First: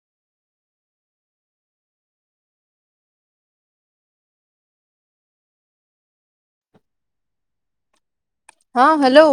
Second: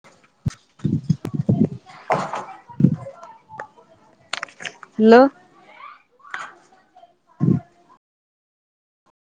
[inaudible] Hello. ହଁ hello.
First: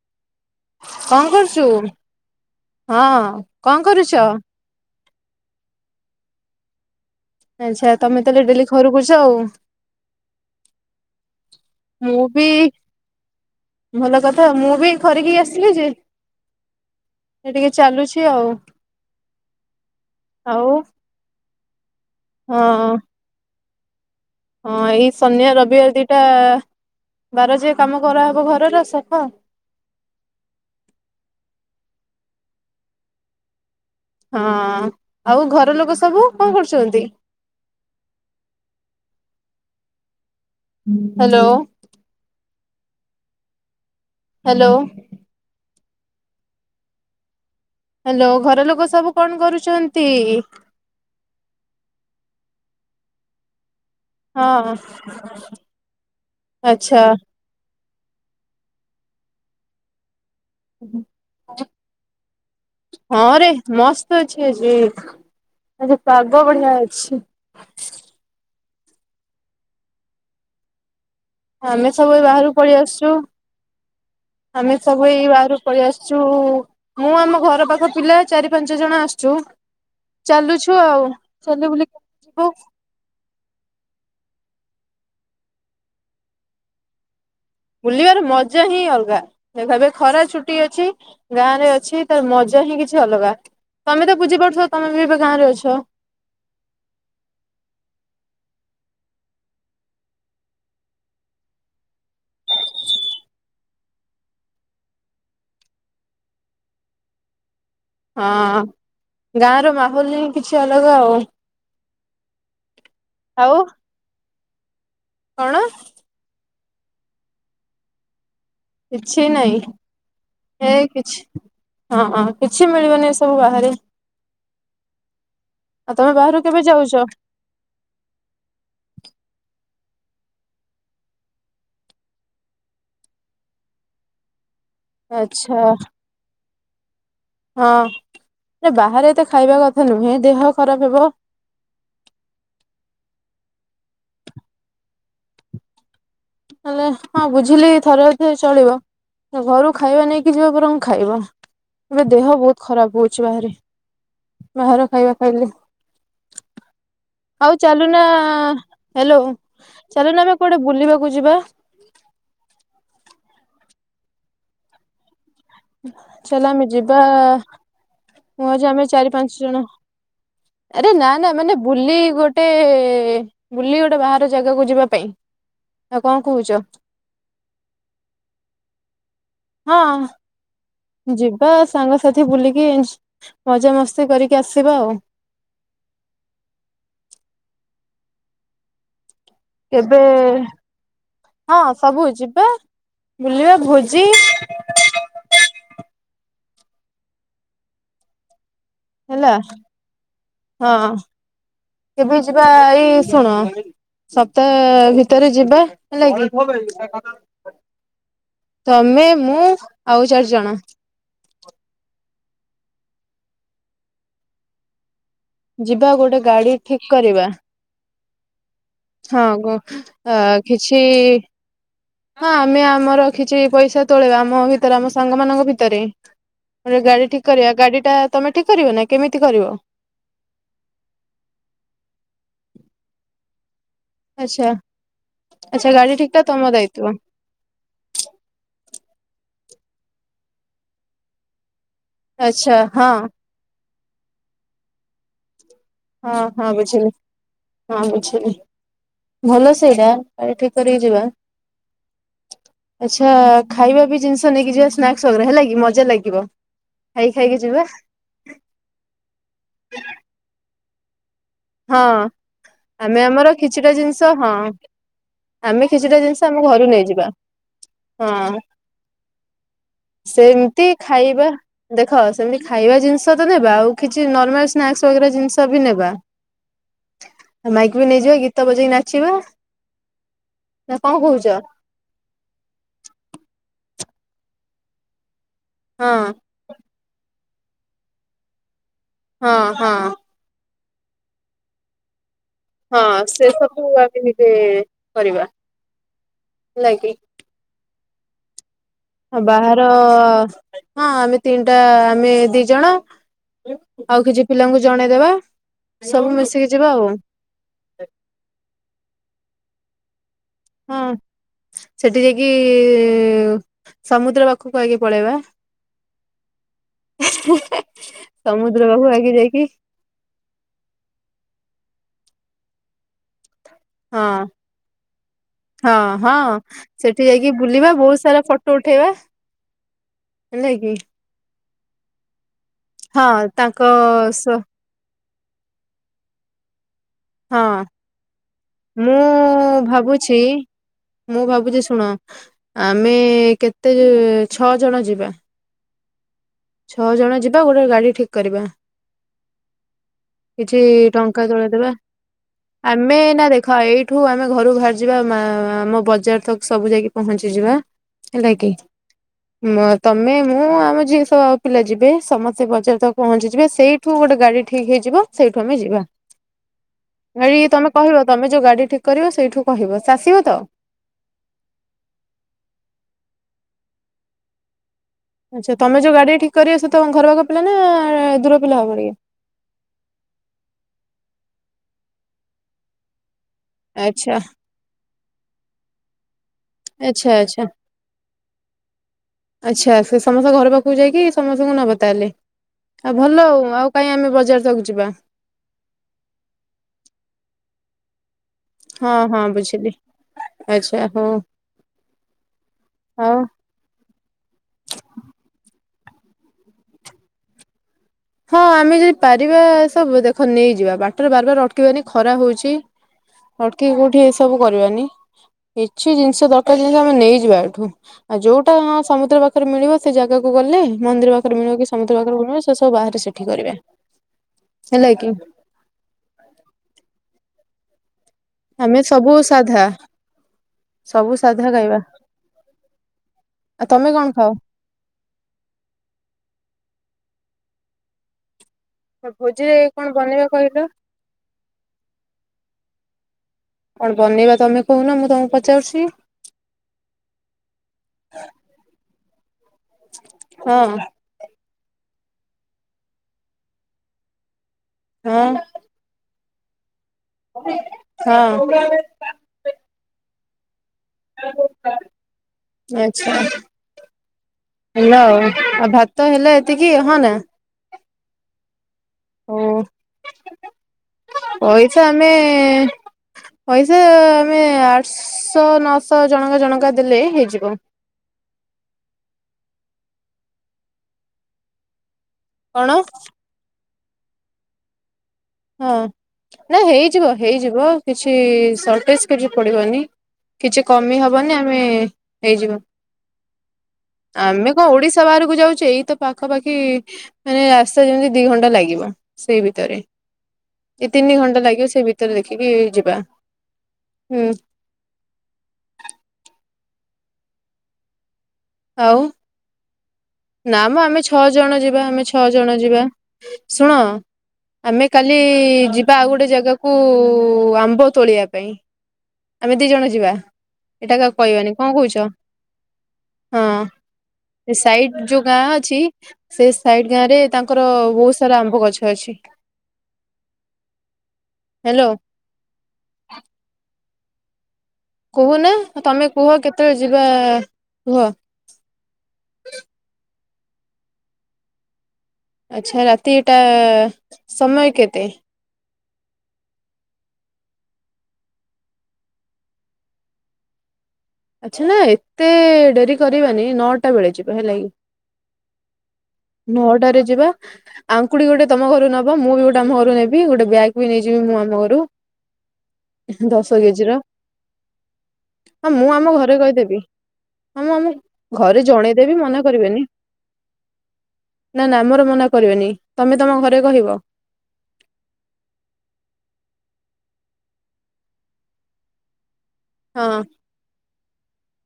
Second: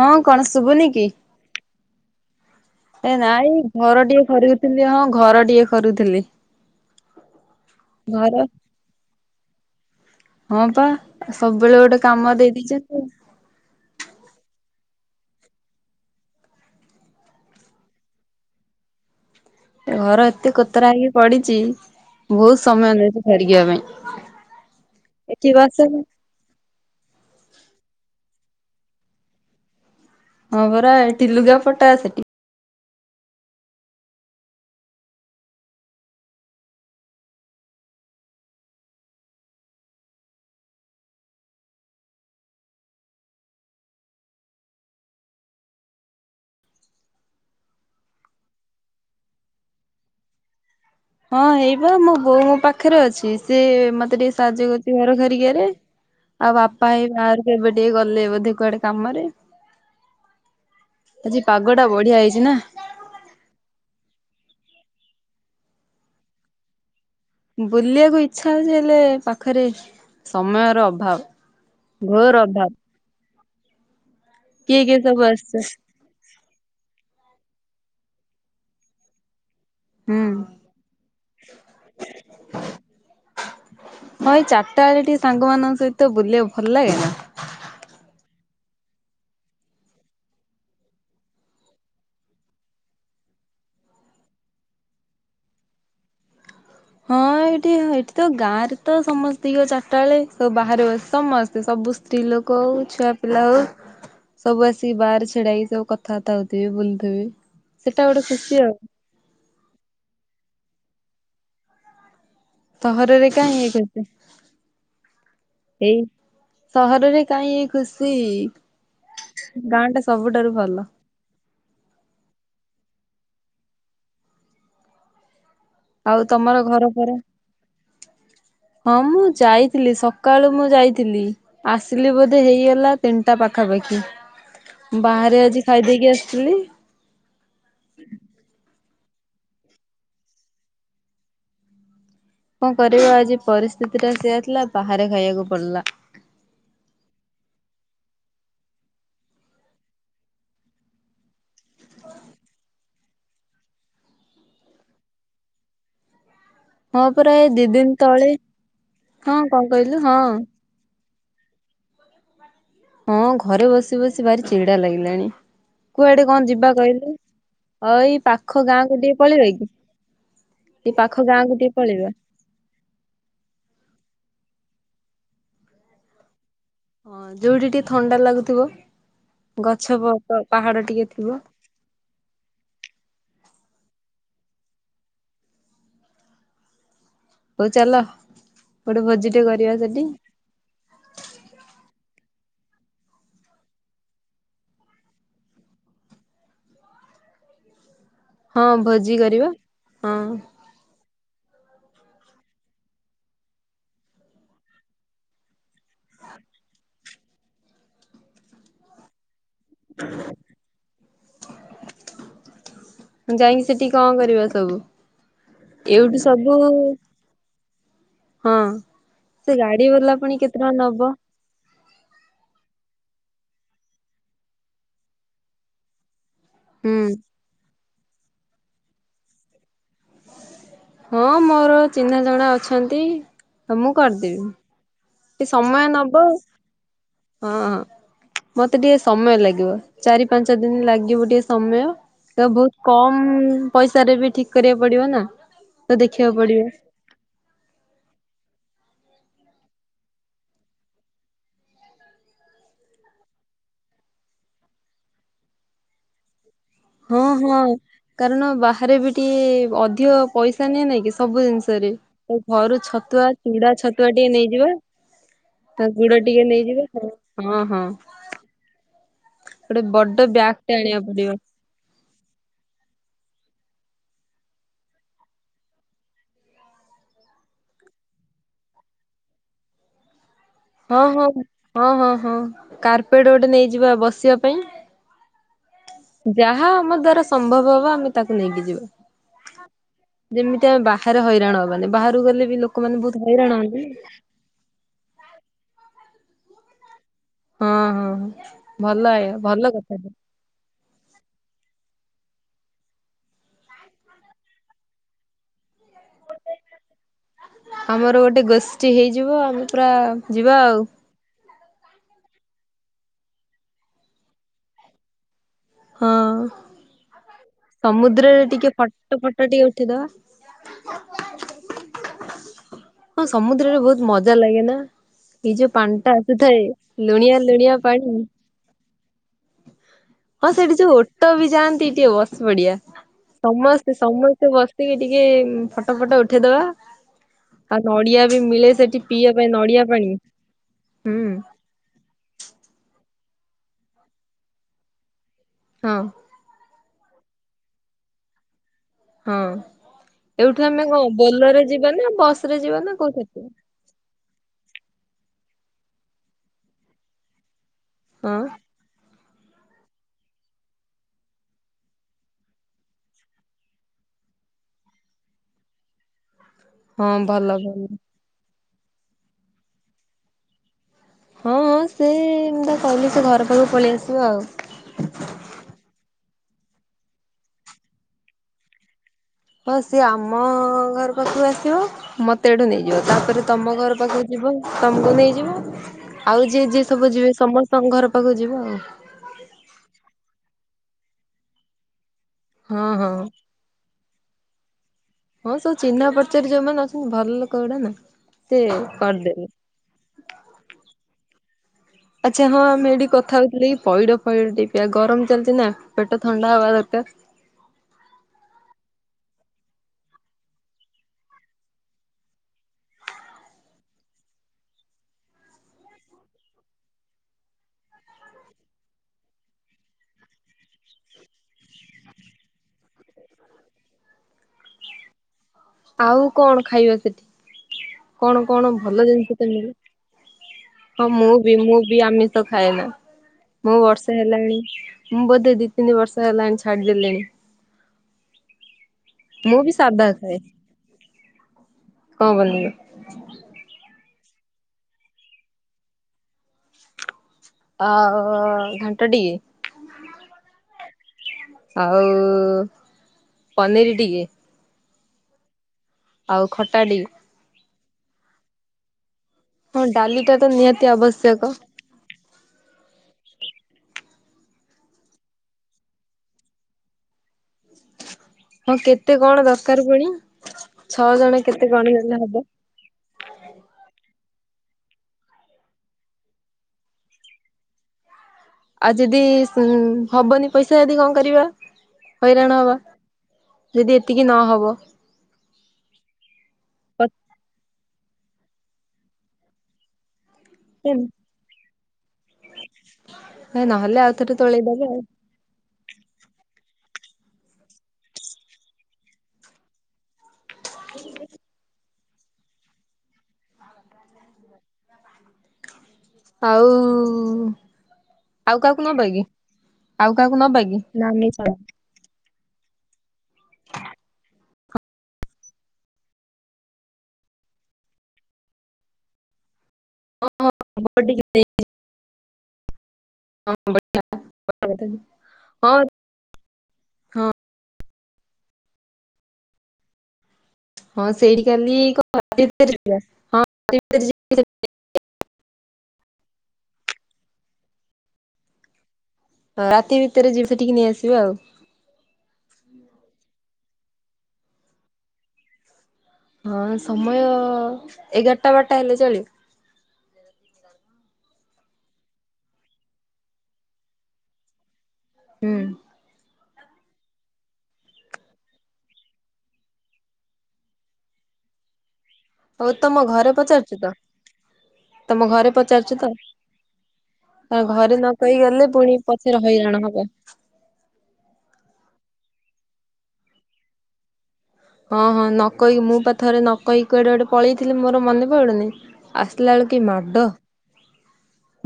ହଁ କଣ ଶୁଭୁନି କି? କଣ କରୁଛୁ? ଏ ହଁ ନାଇଁ କଣ ଘର କରୁଛ? ଟିକେ ଖରୁଥିଲି ହଁ ଘର ଟିକେ ଖରୁକୁ ଥିଲି। ଆଚ୍ଛା ତମେ ତାହେଲେ ଡେଲି ଖରୁକୁଛ ଆଉ। ହଁ ପା ସବୁବେଳେ ଗୋଟେ ମୁଁ କାମ ବି ଦେଇ ଦେଇଛନ୍ତି ଆଉ। ଭଲ କଥା ମୁଁ ବି ଖରିକି କି ଆସିଲି ଯେ। ଏ ଟିକେ ଚାଲୁଛି ଆଉ। ଘର ଏତେ ଆଉ କୋତରା ହେଇକି ପଡ଼ିଛି, ବହୁତ ହଁ ସମୟ ନଉଛି ଖରିକି ବା ପାଇଁ। ହଁ ଏଇ ଶନିବାର, ଏଠି ବସ ରବିବାର ଦିଟା ବାର ଯେ କାମ କରାହେବ ଘରର ସଫା। ହଁ ପରା ଏଠି ଲୁଗା ପଟା ସେଠି ହଁ, ଆଉ ଘର ଲୋକ ସବୁ କଣ କରୁଛନ୍ତି? ହାଲୋ। ହାଲୋ। ହାଲୋ, ଘର ଲୋକ ସବୁ କଣ କରୁଛନ୍ତି? ହଁ ହେଇପା ମୋ ବୋଉ ମୋ ପାଖରେ ଅଛି। ସେ ମତେ ମତେ ଟିକେ ସାହାଯ୍ୟ ହଁ କରୁଛି ଘର ଖରିକିଆରେ, ଆଉ ବାପା ଆଚ୍ଛା ହେଇ ବାହାରୁ କୁ ଏବେ ଟିକେ ଗଲେ ବୋଧେ କୁଆଡେ କାମରେ। ଆଜି ପାଗଟା ବଢିଆ ହେଇଛି ନା? ହଁ ରେ ମସ୍ତ ଅଛି ଆଜି। ଆଜି ପାଗ ବଢ଼ିଆ ଅଛି। ବୁଲିଆକୁ ଇଚ୍ଛା ହଉଛି ହେଲେ, ପାଖରେ ସମୟର ଅଭାବ। ଆମେ ସବୁ ଏହି ଘୋର ବାହାରକୁ ଅଭାବ ପଳେଇ ଆସିଛୁ। ଆମେ କିଏ କିଏ ସବୁ ଏଇ ବାହାରୁ ଆସିଛ? ପଳେଇ ଆସୁ ଛୁ, ମୁଁ ଆମ ଘର ପାଖ ପିଲା ଚାରି ପାଞ୍ଚ ଜଣ ଆସିଛୁ। ହୁଁ ଚାଲୁଛୁ ଆଉ। ଚାଲି ବୁଲି। [unintelligible] ହଁ ଏଇ ଚାରିଟା ବେଳେ ଟିକେ ସାଙ୍ଗମାନଙ୍କ ସହିତ ବୁଲିବାକୁ ଭଲ ଲାଗେନା? ବୁଲିବାର ମଜା ହିଁ ଅଲଗା। ଦେଖ ଏବେ ଖରା ଛୁଟି ଅଛି ଗାଁ ରେ ଅଛି ତାର ମଜା ହିଁ କିଛି ଅଲଗା। ତମେ ତ ବୁଝି ପାରୁଥିବ ତମେ ବି ଏବେ ଗାଁ ରେ ଅଛ। ହଁ ଏଠି ଏଠି ତ ଗାଁ ରେ ତ ସମସ୍ତେ ଚାରିଟା ବେଳେ ସବୁ ବାହାରେ ବସ ସମସ୍ତେ ସବୁ ସ୍ତ୍ରୀଲୋକ ହଉ ଛୁଆ ପିଲା ହଉ ସବୁ ଆସିକି ବାହାରେ ଛିଡ଼ା ହେଇକି ସବୁ କଥାବାର୍ତ୍ତା ହଉଥିବେ, ବୁଲୁଥିବେ। ସେଟା ଗୋଟେ ଖୁସି ହଁ, ଆଉ ଗାଁ ର ମାହୋଲ ହିଁ କିଛି ଅଲଗା ଆଉ। ସହରରେ ଆଉ କାହିଁ ଏ ଖୁସି? କଣ? ଏଇ ସହରରେ କାହିଁ ଏଇ ଖୁସି? କିଛି ନାହିଁ। ଗାଁ ଟା ସବୁଠାରୁ ଭଲ [unintelligible] ହଁ ହଁ, କିଛି ମିଳିବନି ଏ ସବୁ ବାହାରେ। ଆଉ ତମେ ବାହାରକୁ ତମର କେବେ ଘର ଯାଉଛ? ଫର ହଁ ମୁଁ ଯାଇଥିଲି ସକାଳୁ ମୁଁ ଯାଇଥିଲି। ଆସିଲି ବୋଧେ ହେଇଗଲା ତିନିଟା ପାଖାପାଖି। ବାହାରେ ଆଚ୍ଛା ଆଜି ଖାଇ ଦେଇକି ଆସିଥିଲି। ହଁ ନାଁ ବାହାରେ ଏତେ ଖାଇବା କଥା ନୁହେଁ ଦେହ ଖରାପ୍ ହବ। କଣ କରିବା ଆଜି ପରିସ୍ଥିତିଟା ସେଆ ଥିଲା ବାହାରେ ଖାଇଆକୁ ପଡ଼ିଲା। ହେଲେ ହଁ ବୁଝିଲି ଥରେ ଅଧେ ଚଳିବ। ଘରୁ ଖାଇବା ନେଇକି ଯିବା ବରଂ ଖାଇବ ଏବେ ଦେହ ବହୁତ୍ ଖରାପ୍ ହଉଚି ବାହାରେ। ବାହାର ଖାଇବା ଖାଇଲେ। ହଁ ପରା ଏ ଆଉ ଦି ଦିନ ଚାଲୁନ ତଳେ ହାଲୋ ହଁ କଣ କହିଲୁ ଚାଲୁନ ଆମେ ହଁ। କୁଆଡ଼େ ବୁଲିବାକୁ ଯିବା? ହଁ ଘରେ ବସି ବସି ଭାରି ଚିଡ଼ା ଲାଗିଲାଣି। କୁଆଡେ କଣ ଚାଲ ଆମେ ଯିବା କହିଲୁ? ଅ ଏଇ ପାଖ ମୁଜି ଆମେ ଗାଁକୁ ଚାରି ଟିକେ ପାଞ୍ଚ ପଳେଇବା ଜଣ। କି ଏଇ ଆରେ ନା ପାଖ ନା ଗାଁକୁ ମାନେ ଟିକେ ବୁଲି ପଳେଇବା। ଗୋ ଟେ ବୁଲି ଗୋଟେ ବାହାର ଜାଗାକୁ ଯିବା ପାଇଁ ନାଁ କଣ କହୁଚ? ହଁ ଯୋଉଠି ଟିକେ ଥଣ୍ଡା ଲାଗୁଥିବ ହଁ ଗଛ ପ ପ ପାହାଡ଼ ଟିକେ ଥିବ। ଯିବା ସାଙ୍ଗସାଥି ବୁଲିକି ମଜା ମସ୍ତି କରିକି ଆସିବା ଆଉ। ହଉ ଚାଲ। ଗୋଟେ ଭୋଜିଟେ କରି କେବେ ହଁ ସବୁ ଯିବା ବୁଲିବା ଭୋଜି ହଁ ଭୋଜି ହେଲା କରିବା ହଁ। ହଁ। କେବେ ଯିବା ଏଇ ଶୁଣ ସପ୍ତାହ ଭିତରେ ଯିବା। ହେଲାକି ତମେ ମୁଁ ଆଉ ଚାରି ଜଣ [inaudible] ଯାଇକି ସେଠି କଣ କରିବ ସବୁ? ଯିବା ଗୋଟେ ଏଇଠୁ ଗାଡ଼ି ସବୁ ଠିକ୍ କରିବା। ହଁ ହଁ ଗୋ ସେଗାଡ଼ି ବାଲା ପୁଣି କେତେ ଟଙ୍କା ନବ? ନାଁ ଆମେ ଆମର କିଛି ପଇସା ତୋଳେଇବା ଆମ ଭିତରେ ଆମ ସାଙ୍ଗ ମାନଙ୍କ ଭିତରେ। ଗୋଟେ ହୁଁ ଗାଡ଼ି ଠିକ୍ କରିବା ଗାଡ଼ିଟା ତମେ ଠିକ୍ କରିବନା କେମିତି କରିବ। ହଁ ମୋର ଚିହ୍ନା ଜଣା ଅଛନ୍ତି ତମୁଁ କରିଦେବି। ଆଚ୍ଛା ଟି ଆଚ୍ଛା ସମୟ ଗାଡି ଠିକ ଟା ନବ ଆଉ। ତମ ଦାୟିତ୍ଵ ହଁ ମତେ ଟିକେ ସମୟ ଲାଗିବ ଚାରି ପାଞ୍ଚ ଦିନି ଲାଗିବ ଟିକେ ସମୟ। ଆଚ୍ଛା ତବହୁତ୍ ହଁ କମ୍ ପଇସାରେବି ଠିକ୍ କରିବାକୁ ପଡ଼ିବ ନା। ତ ହଁ ଦେଖିବାକୁ ହଁ ପଡିବ ବୁଝିଲି। ହଁ ବୁଝିଲି ଭଲ ସେଇଟା ଆଗେ ଠିକ୍ କରିକି ଯିବା। ଆଚ୍ଛା ଖାଇବାବି ଜିନିଷ ନେଇକି ଯିବା ସ୍ନାକ୍ ବଗେରା ହେଲାକି ମଜା ଲାଗିବ। ଖାଇ ହଁ ଖାଇକି ହଁ ଯିବା। କାରଣ ବାହାରେବି ଟିକେ ଅଧିକ ପଇସା ନିଏ ନାଇଁ କି ସବୁ ହଁ ଜିନିଷରେ ଆଉ ଘରୁ ଆମେ ଛତୁଆ ଆମର କିଛିଟା ଚୁଡ଼ା ଛତୁଆ ଜିନିଷ ହଁ ଟିକେ ନେଇଯିବା। ଆମେ ତ କିଛିଟା ଜିନିଷ ଗୁଡ଼ ଆମ ଟିକେ ଘରୁ ନେଇଯିବା ହଁ ହଁ। ଗୋଟେ ବଡ ବ୍ୟାଗ୍ ସେମିତି ଟେ ଆଣିବାକୁ ଖାଇବା ପଡିବ ଦେଖ ସେମିତି ଖାଇବା ଜିନିଷତ ନେବା ଆଉ କିଛି ନର୍ମାଲ ସ୍ନାକ୍ସ ବଗେରା ଜିନିଷବି ନେବା। ଆଉ ମାଇକବି ନେଇଯିବା ଗୀତ ବଜେଇି ନାଚିବା। ନା କଣ ହଁ ହଁ କହୁଛ ହଁ ହଁ ହଁ କାର୍ପେଟ ଗୋଟେ ନେଇଯିବା ବସିବା ପାଇଁ। ହଁ। ଯାହା ଆମ ଦ୍ଵାରା ସମ୍ଭବ ହବ ଆମେ ତାକୁ ନେଇକି ଯିବା। ହଁ ହଁ। ଯେମିତି ଆ ବାହାରେ ହଇରାଣ ହବାନି ବାହାରକୁ ଗଲେ ବି ହଁ ଲୋକମାନେ ବହୁତ ସେ ହଇରାଣ ସବୁ ହୁଅନ୍ତି ଆମେ ନା। ଏବେ କରିବା ହେଲା କି? ହଁ ହଁ। ଭଲ ଆଇଆ ଭଲ ବାହାର କଥା। ହଁ ଆମେ ତିନିଟା ଆମେ ଦି ଜଣ ଆଉ କିଛି ପିଲାଙ୍କୁ ଜଣେଇଦବା ସବୁ ମିଶିକି ଯିବା ଆଉ। ଆମର ଗୋଟେ ଗୋଷ୍ଠୀ ହେଇଯିବ ଆମେ ପୁରା ଯିବା ହଁ ଆଉ। ସେଠି ଯାଇକି ସମୁଦ୍ର ପାଖକୁ ଆଗେ ପଳେଇବା। ହଁ ସମୁଦ୍ରରେ ସମୁଦ୍ର ଟିକେ ପାଖକୁ ଆଗେ ଫଟ ଯାଇକି ଫଟ ଟିକେ ଉ ଇଦବା। [inaudible] ହଁ ସମୁଦ୍ରରେ ବହୁତ ହଁ ମଜା ଲାଗେ ନା। ଏଇ ଯୋଉ ହଁ ପାଣି ଟା ହଁ ଆସୁଥାଏ ସେଠି ଯାଇକି ଲୁଣିଆ ବୁଲିବା ଲୁଣିଆ ବହୁତ ପାଣି। ସାରା ଫଟୋ ଉଠେଇବା। ହଁ ହେଲା ସେଇଟି କି ଯୋଉ ଓଟୋ ବି ଯାଆନ୍ତି ଟିଏ ବସି ପଡିବା ହଁ ତାଙ୍କ ସମସ୍ତେ ସ ସମସ୍ତେ ବସି କି ଟିକେ ଟିକେ ଫଟ ଫଟ ଉଠେଇଦବା। ହଁ ଆଉ ନଡିଆ ବି ମିଳେ ମୁଁ ସେଠି ପିଇବା ପାଇଁ ନଡିଆ ପାଣି ହୁଁ। ଯେ ଶୁଣ ଆମେ କେତେ ଯୋ ଛଅ ଜଣ ଯିବା? ହଁ। ଛଅ ଜଣ ଯିବା ଗୋଟେ ଗାଡି ଠିକ୍ କରିବା। ହଁ କିଛି ଏଇଠୁ ଆମେ କୋ ଟଙ୍କା ବୋଲରରେ ତୋଳେଇଦବା ଯିବା ନା ବସ୍ ରେ ଯିବା ନା କୋଉତିରେ ଯିବା। ଠୁ ଆମେ ଘରୁ ବାହାରି ଯିବା ମା ଆମ ବଜାର ତକ୍ ସବୁ ଯାଇକି ପହଞ୍ଚିଯିବା ହେଲା କି? [unintelligible] ମ ତମେ ମୁଁ ଆମ ଯିଏ ସବୁ ଆଉ ପିଲା ଯିବେ ସମସ୍ତେ ବଜାର ତାକୁ ପହଞ୍ଚିଯିବେ ସେଇ ଠୁ ଗୋଟେ ଗାଡି ଠିକ୍ ହେଇଯିବ ସେଇଠୁ ଆମେ ଯିବା ହଁ ଭଲ ଗାଡିକି ତମେ ଭଲ କହିବ ତମେ ଯୋଉ ଗାଡି ଠିକ୍ କରିବ ସେଇଠୁ କହିବ ସେ ଆସିବ ତ? ହଁଁ ହଁ ସେ ମୁ ତାକୁ କହିଲେ ସେ ଘର ପାଖକୁ ପଳେଇ ଆସିବ ଆଉ। ଆଚ୍ଛା ତମେଯୋଉ ଗାଡି ଠିକ୍ କରିବ ସେ ତମ ଘର ପାଖ ପିଲା ନା ଦୂର ପିଲା ହବ ଟିକେ। ହଁ ସିଏ ଆମ ଘର ପାଖକୁ ଆସିବ ମତେ ଏଠୁ ନେଇଯିବ ତାପରେ ତମ ଘର ଆଚ୍ଛା ପାଖକୁ ଯିବ ତମକୁ ନେଇଯିବ। ଆଉ ଯିଏ ଯିଏ ଆଚ୍ଛା ସବୁ ଯିବେ ଆଚ୍ଛା ସମସ୍ତଙ୍କ ଘର ପାଖକୁ ଯିବ ଆଉ। ଆଚ୍ଛା ସେ ସମସ୍ତ ଘର ପାଖକୁ ଯାଇକି ସମସ୍ତଙ୍କୁ ନବ ତାହାଲେ ହଁ ଆଉ ହଁ ଭଲ ଆଉ ଆଉ କାଇଁ ଆମେ ବଜାର ତାକୁ ଯିବା? ହଁ ସବ୍ ଚିହ୍ନା ପରିଚରେ ଯୋଉମାନେ ଅଛନ୍ତି ଭଲ ଲୋକ ଉଡା ନା। ସେ ହଁ ହଁ କରିଦେବେ। ବୁଝିଲି ଆଚ୍ଛା ହଉ। ଆଚ୍ଛା ହଁ ଆମେ ଏଇଠି ଆଉ କଥା ହଉ ମୁଁ କଲି ଏ ପଇଡ ଫଇଡ଼ ଟିଏ ପିଆ ଗରମ ଚାଲିଛି ନା ପେଟ ଥଣ୍ଡା ହବା ଦରକାର। ହଁ ଆମେ ଯଦି ପାରିବା ସବୁ ଦେଖ ନେଇଯିବା ବାଟରେ ବାରବାର ଅଟକିବାନି ଖରା ହଉଚି। ଅଟ୍କିକି କୋଉଠି ଏସବୁ କରିବାନି କିଛି ଜିନିଷ ଦରକାର ଜିନିଷ ଆମେ ନେଇଯିବା ଏଠୁ। ଆ ଯୋଉଟା ହଁ ସମୁଦ୍ର ପାଖରେ ମିଳିବ ସେ ଜାଗାକୁ ଗଲେ ମନ୍ଦିର ପାଖରେ ମିଳିବ କି ସମୁଦ୍ର ପାଖରେ ମିଳିବ ସେ ସ ସବୁ ବାହାରେ ସେଠି କରିବା ହେଲା କି? ଆଉ କଣ ଖାଇବା ସେଠି କଣ କଣ ଆମେ ଭଲ ସବୁ ଜିନିଷ ସେ ସାଧା ମିଳେ। ହଁ ସବୁ ମୁଁ ସାଧା ବି ମୁଁ ଖାଇବା ବି ଆମିଷ ଖାଏନା ଆଉ ମୁଁ ତମେ କଣ ବର୍ଷେ ଖାଅ? ହେଲାଣି ମୁଁ ବୋଧେ ଦି ତିନି ବର୍ଷ ହେଲାଣି ଛାଡିଦେଲିଣି। ଆ ଭୋଜି ମୁଁ ବି କଣ ସାଧା ବନେଇବା କହିଲ? କଂ ବନେଇବା? କଣ ବନେଇବା ତମେ କହୁନ ମୁଁ ତମକୁ ପଚାରୁଚି? ଆଉ ଘାଣ୍ଟ ଟିକେ ହଁ। ଆଉ ପନିରି ଟିକେ ହଁ। ଆଉ ଖଟା ଟିକେ। ହଁ। ହଁ ଡାଲି ଟା ତ ନିହାତି ଆବଶ୍ୟକ। ଆଚ୍ଛା ହେଲା ଆଉ ଆଉ ଭାତ ହେଲା ଏତିକି ହଁ ନା! ହଁ କେତେ ଓ କଣ ଦରକାର ପୁଣି, ଛଅ ଜଣ କେତେ ପଇସା କଣ ନେଲେ ହବ? ଆମେ ପଇସା ଆମେ ଆଠ ଶହ ନଅଶହ ଜଣକା ଜଣକା ଦେଲେ ହେଇଯିବ। ଆଉ ଯଦି ଉଁ ହବନି ପଇସା ଯଦି କଣ କରିବା ହଇରାଣ କଣ ହବା। ଯଦି ଏତିକି ନ ହବ? ହଁ ନା ହେଇଯିବ ହେଇଯିବ କିଛି ସର୍ଟେଜ୍ କିଛି ପଡିବନି। କିଛି କମି ହବନି ଆମେ ହେଇଯିବ। ନହେଲେ ଆଉ ଥରେ ଆମେ କଣ ତୋଳେଇଦବା ଓଡିଶା ବାହାରକୁ ଯାଉଛେ ଏଇ ତ ପାଖାପାଖି ମାନେ ରାସ୍ତା ଯେମିତି ଦି ଘଣ୍ଟା ଲାଗିବ ସେଇ ଭିତରେ। ଦି ତିନି ଘଣ୍ଟା ଲାଗିବ ସେଇ ଭିତରେ ଦେଖିକି ଯିବା। ହୁଁ। ଆଉ, ଆଉ କାହାକୁ ନବା କି? ଆଉ କାହାକୁ ନା ନବା କି ମ ଆମେ ଛଅ ଛାଡ। ଜଣ ଯିବା ଆମେ ଛଅ ଜଣ ଯିବା ଶୁଣ ଆମେ କାଲି ଯିବା ଆଉ ଗୋଟେ ଜାଗାକୁ ଆମ୍ବ ତୋଳିବା ପାଇଁ। ଆମେ ଦି ଜଣ ଯିବା ଏଇଟା କାହାକୁ କହିବାନି କଣ କହୁଛ? ହଁ ଏ ସାଇଡ୍ ଯୋଉ ଗାଁ ହଁ ହଁ ଅଛି ସେ ସାଇଡ ଗାଁରେ ହଁ ତାଙ୍କର ବହୁତ ସାରା ଆମ୍ବ ଗଛ ଅଛି। ହଁ ସେଇଠି କାଲି ହ୍ୟାଲୋ [unintelligible] କହୁନା ତମେ କୁହ କେତେବେଳେ ଯିବା କୁହ? ହଁ ରାତି ଭିତରେ ଯିବା ସେଠିକି ନେଇ ଆସିବା ଆଉ। ଆଚ୍ଛା ରାତିଟା, ସମୟ କେତେ? ହଁ ସମୟ ଏଗାରଟା ବାରଟା ହେଲେ ଚଳିବ? ଆଚ୍ଛା ନା ଏତେ ଡେରି କରିବାନି ନଅଟା ବେଳେ ଯିବ ହେଲା କି! ହୁଁ। ନଅଟାରେ ଯିବା ଆଙ୍କୁଡି ଗୋଟେ ତମ ଘରୁ ନବ ମୁଁ ବି ଗୋଟେ ଆମ ଘରୁ ନେବି ଗୋଟେ ବ୍ୟାଗ୍ ବି ନେଇଯିବି ମୁଁ ଆମ ଘରୁ। ହଉ ତମ ଘରେ ଦଶ ପଚାରିଛୁ କେଜି ତ ର ତମ ଘରେ ହଁ ମୁଁ ପଚାରିଚ ଆମ ଘରେ କହିଦେବି ଆମ ଆମ ନ କହି ଘରେ ଗଲେ ପୁଣି ଜଣେଇଦେବି ପଛରେ ମନା ହଇରାଣ କରିବେନି। ହବ। ନା ନା ଆମର ମନା କରିବେନି ତମେ ତମ ଘରେ କହିବ। ହଁ ହଁ ନ କହିକି ମୁଁ ପା ଥରେ ନ କହିକି କୁଆଡେ ଗୋଟେ ପଳେଇଥିଲି ମୋର ମନେ ପଡୁନି ଆସିଲା ବେଳକୁ କି ହଁ ମାଡ।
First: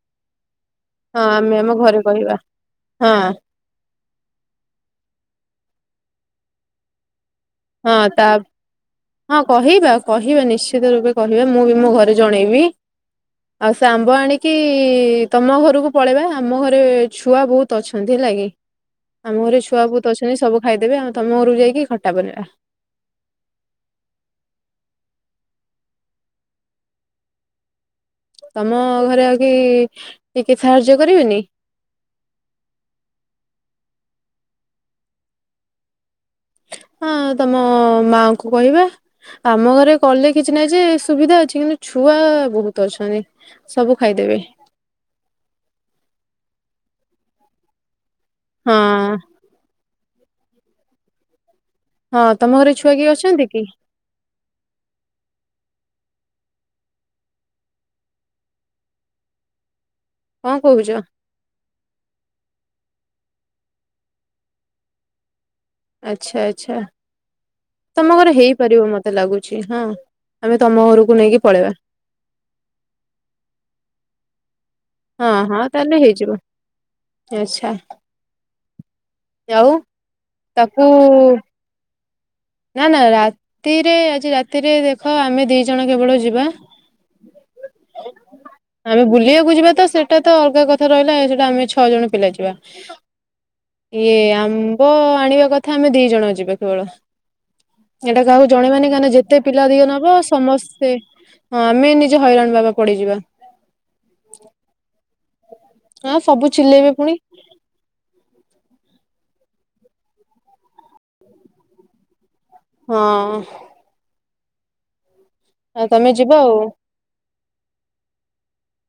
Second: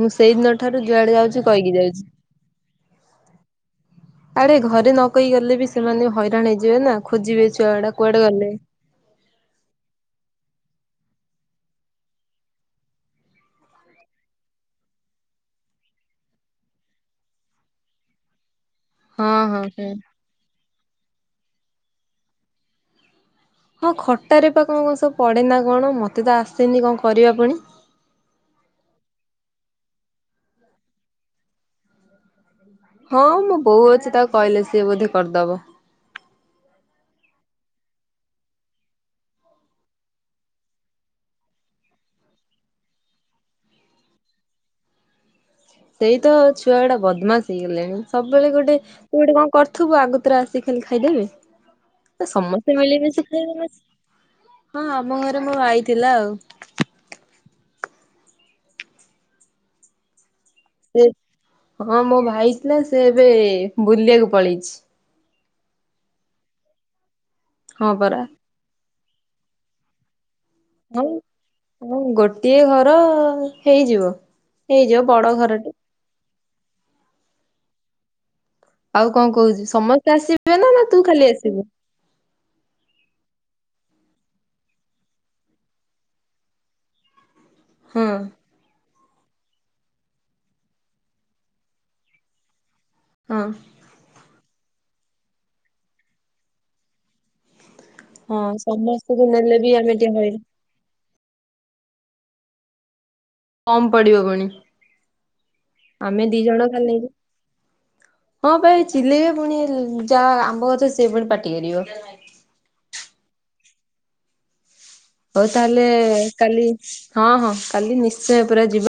ମୁଁ ସେଇଦିନ ଠାରୁ ଯୁଆଡେ ହଁ ଯାଉଛି ଆମେ ଆମ କହିକି ଘରେ ଯାଉଛି। କହିବା ହଁ ଆଡେ ଘରେ ନକହିକି ଗଲେ ବି ସେମାନେ ହଇରାଣ ହେଇଯିବେ ନା ଖୋଜିବେ ଛ ହଁ ତା ହଁ କହିବା କହିବା ନିଶ୍ଚିତ ରୂପେ କହିବା ମୁଁ ବି ମୋ ଘରେ ଜଣେଇବି। ଆଉ ସେ ଆମ୍ବ ଆଣିକି ତମ ଘରକୁ ପଳେଇବା ଆମ ଘରେ ଛୁଆ ବହୁତ ଅଛନ୍ତି ହେଲା କିି ଆମ ହଁ ଘରେ ହଁ ଛୁଆ ହଁ। ବହୁତ ଅଛନ୍ତି ସବୁ ଖାଇଦେବେ ଆଉ ତମ ଘରକୁ ଯାଇକି ଖଟା ବନେଇବା। ହଁ ଖଟାରେ ପା କଣ କଣ ସବୁ ପଡ଼େନା କଣ ମୋତେ ତ ଆସେନି କଣ କରିବା ପୁଣି? ତମ ଘରେ ଆଉ କେହି ଟିକେ ସାହାଯ୍ୟ କରିବେନି? ହଁ ମୋ ବୋଉ ଅଛି ତାକୁ କହିଲେ ସିଏ ବୋଧେ କରିଦବ। ହଁ ତମ ମାଆଙ୍କୁ କହିବା। ଆମ ଘରେ କଲେ କିଛି ନାହିଁ ଯେ ସୁବିଧା ଅଛି କିନ୍ତୁ ଛୁଆ ବହୁତ ଅଛନ୍ତି। ସବୁ ଖାଇଦେବେ। ସେଇ ତ ଛୁଆଗୁଡା ବଦମାସ୍ ହେଇଗଲେଣି ସବୁବେଳେ ଗୋଟେ ହଁ ତୁ ଗୋଟେ କଣ କରିଥିବୁ ଆଗତୁରା ଆସିକି ଖାଲି ଖାଇଦେବେ ହଁ ତ ତମ ଘରେ ସମସ୍ତେ ଛୁଆ କିଏ ମିଳିମିଶି ଅଛନ୍ତି ଖାଇବେ କି? ନା। ହଁ ଆମ ଘରେ ମୋ ଭାଇ ଥିଲା ଆଉ। କଣ କହୁଛ? ସେ ହଁ ମୋ ଭାଇ ଥିଲା ସେ ଏବେ ବୁଲିବାକୁ ପଳେଇଛି। ଆଚ୍ଛା ଆଚ୍ଛା। ହଁ ତମ ପରା। ଘରେ ହେଇପାରିବ ମତେ ଲାଗୁଛି ହଁ ଆମେ ତମ ହଉ ଘରକୁ ନେଇକି ପଳେଇବା। ହଁ ଗୋଟିଏ ଘର ହେଇଯିବ। ହେଇଯିବ ହଁ ବଡ ହଁ ଘରଟେ ତାହେଲେ ହେଇଯିବ ଆଚ୍ଛା। ଆଉ କଣ କହୁଚୁ ଆଉ ସମସ୍ତେ ଆସିବେ ନା ତାକୁ ନା ତୁ ଖାଲି ଆସିବୁ? ନା ନା ରାତିରେ ଆଜି ରାତିରେ ଦେଖ ଆମେ ଦି ଜଣ କେବଳ ଯିବା। ହଁ। ଆମେ ବୁଲିବାକୁ ଯିବା ତ ସେଟା ତ ଅଲଗା କଥା ରହିଲା ସେଟା ଆମେ ଛଅ ଜଣ ପିଲା ଯିବା। ହଁ। ଇଏ ଆମ୍ବ ଆଣିବା କଥା ଆମେ ଦି ଜଣ ଯିବା କେବଳ। ଏଟା କାହାକୁ ହଁ ଜଣେଇିବାନି କାହିଁକି ନା ସମସ୍ତଙ୍କୁ ଯେତେ ନେଲେ ପିଲା ବି ଅଧିକା ଆମେ ନବ ଟିକେ ହଇରାଣ ସମସ୍ତେ ହଁ, ଆମେ ନିଯେ ହଇରାଣ ବାବା ପଡିଯିବା। କମ ପଡିବ ପୁଣି, ହଁ ଆମେ ଦି ସବୁ ଜଣ ଚିଲେଇବେ ଖାଲି ପୁଣି ହଁ, ପା ଏଇ ଚିଲେଇବେ ପୁଣି ଯା ଆମ୍ବଗଛ ସିଏ ପୁଣି ପାଟି କରିବ। ହଁ ଅଁ। ହଉ ତାହେଲେ ଆଉ ତମେ ଯିବ ଆଉ କାଲି, ହଁ ହଁ କାଲି ନିଶ୍ଚୟ ପୁରା ଯିବା।